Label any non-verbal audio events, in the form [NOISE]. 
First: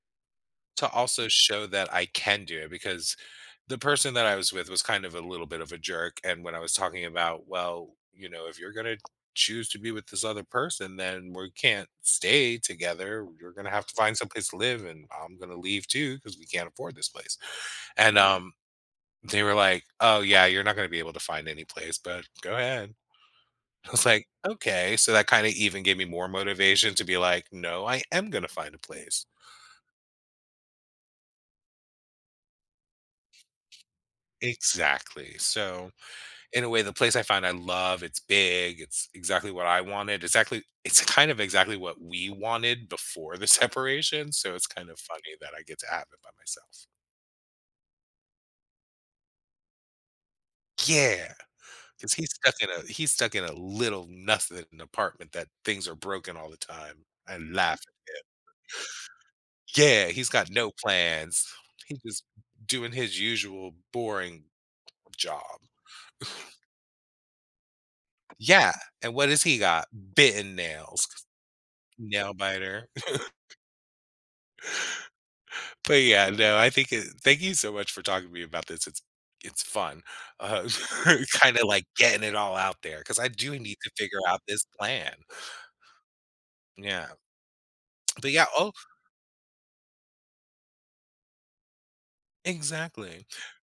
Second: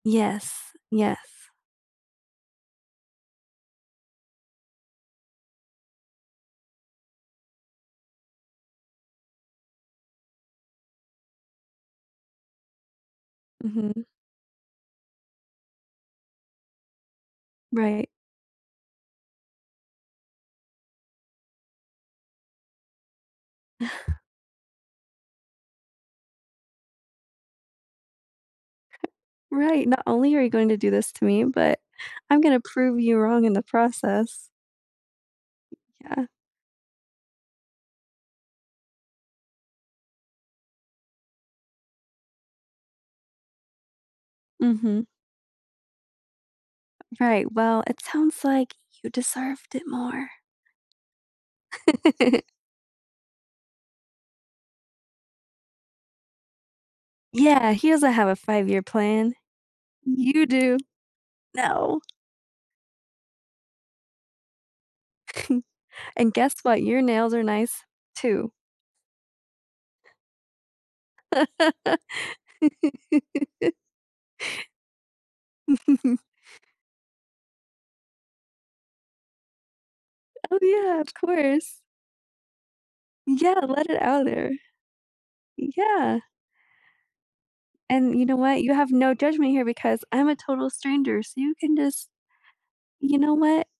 Yes. To Yes. also show that I can do it, because the person that I was with was kind of a little bit of a jerk, and when I was talking about, well, you know, if you're gonna choose to be with this other person, then we're can't stay together, you're gonna have to Mhm. find some place to live, and I'm gonna leave too, 'cause we can't afford this place, Right. and, um, they were like, "Oh, yeah, you're not gonna be able to find any place, but go ahead." I was [CHUCKLES] like, "Okay." So, that kinda even gave me more motivation to be like, "No, I am gonna find a place." [CHUCKLES] Right, "not only you are going to do this to me, but I'm gonna prove you wrong in the process." Exactly, so Yeah. in a way, the place I find I love, it's big, it's exactly what I wanted, exactly It's kind of exactly what we wanted before the separation, so it's kind of Mhm. funny that I get to have it by myself. Right, well, it sounds like you deserved it more. Yeah! 'Cause he's stuck [CHUCKLES] in a he's stuck in a little nothing apartment that things are broken all the time. I Yeah, laugh he doesn't at him. have a five-year-plan. Yeah! He's You got no do. plans. No. He was d doing his usual boring job. [CHUCKLES] And guess [CHUCKLES] what? Your nails are nice, too. Yeah, and what has he got? Bitten nails, 'cause it Nail biter. [CHUCKLES] [LAUGHS] But, [CHUCKLES] yeah, no, I think it Thank you so much for talking to me about this, it's it's fun. Oh, Uh yeah, of [CHUCKLES] kinda course. like getting it all out there 'cause I do Yeah, need let to it figure out, out er this plan. Yeah. Yeah. And you But, know yeah, what? oh You have no judgment here because I'm a total stranger, so you can just You Exactly. know what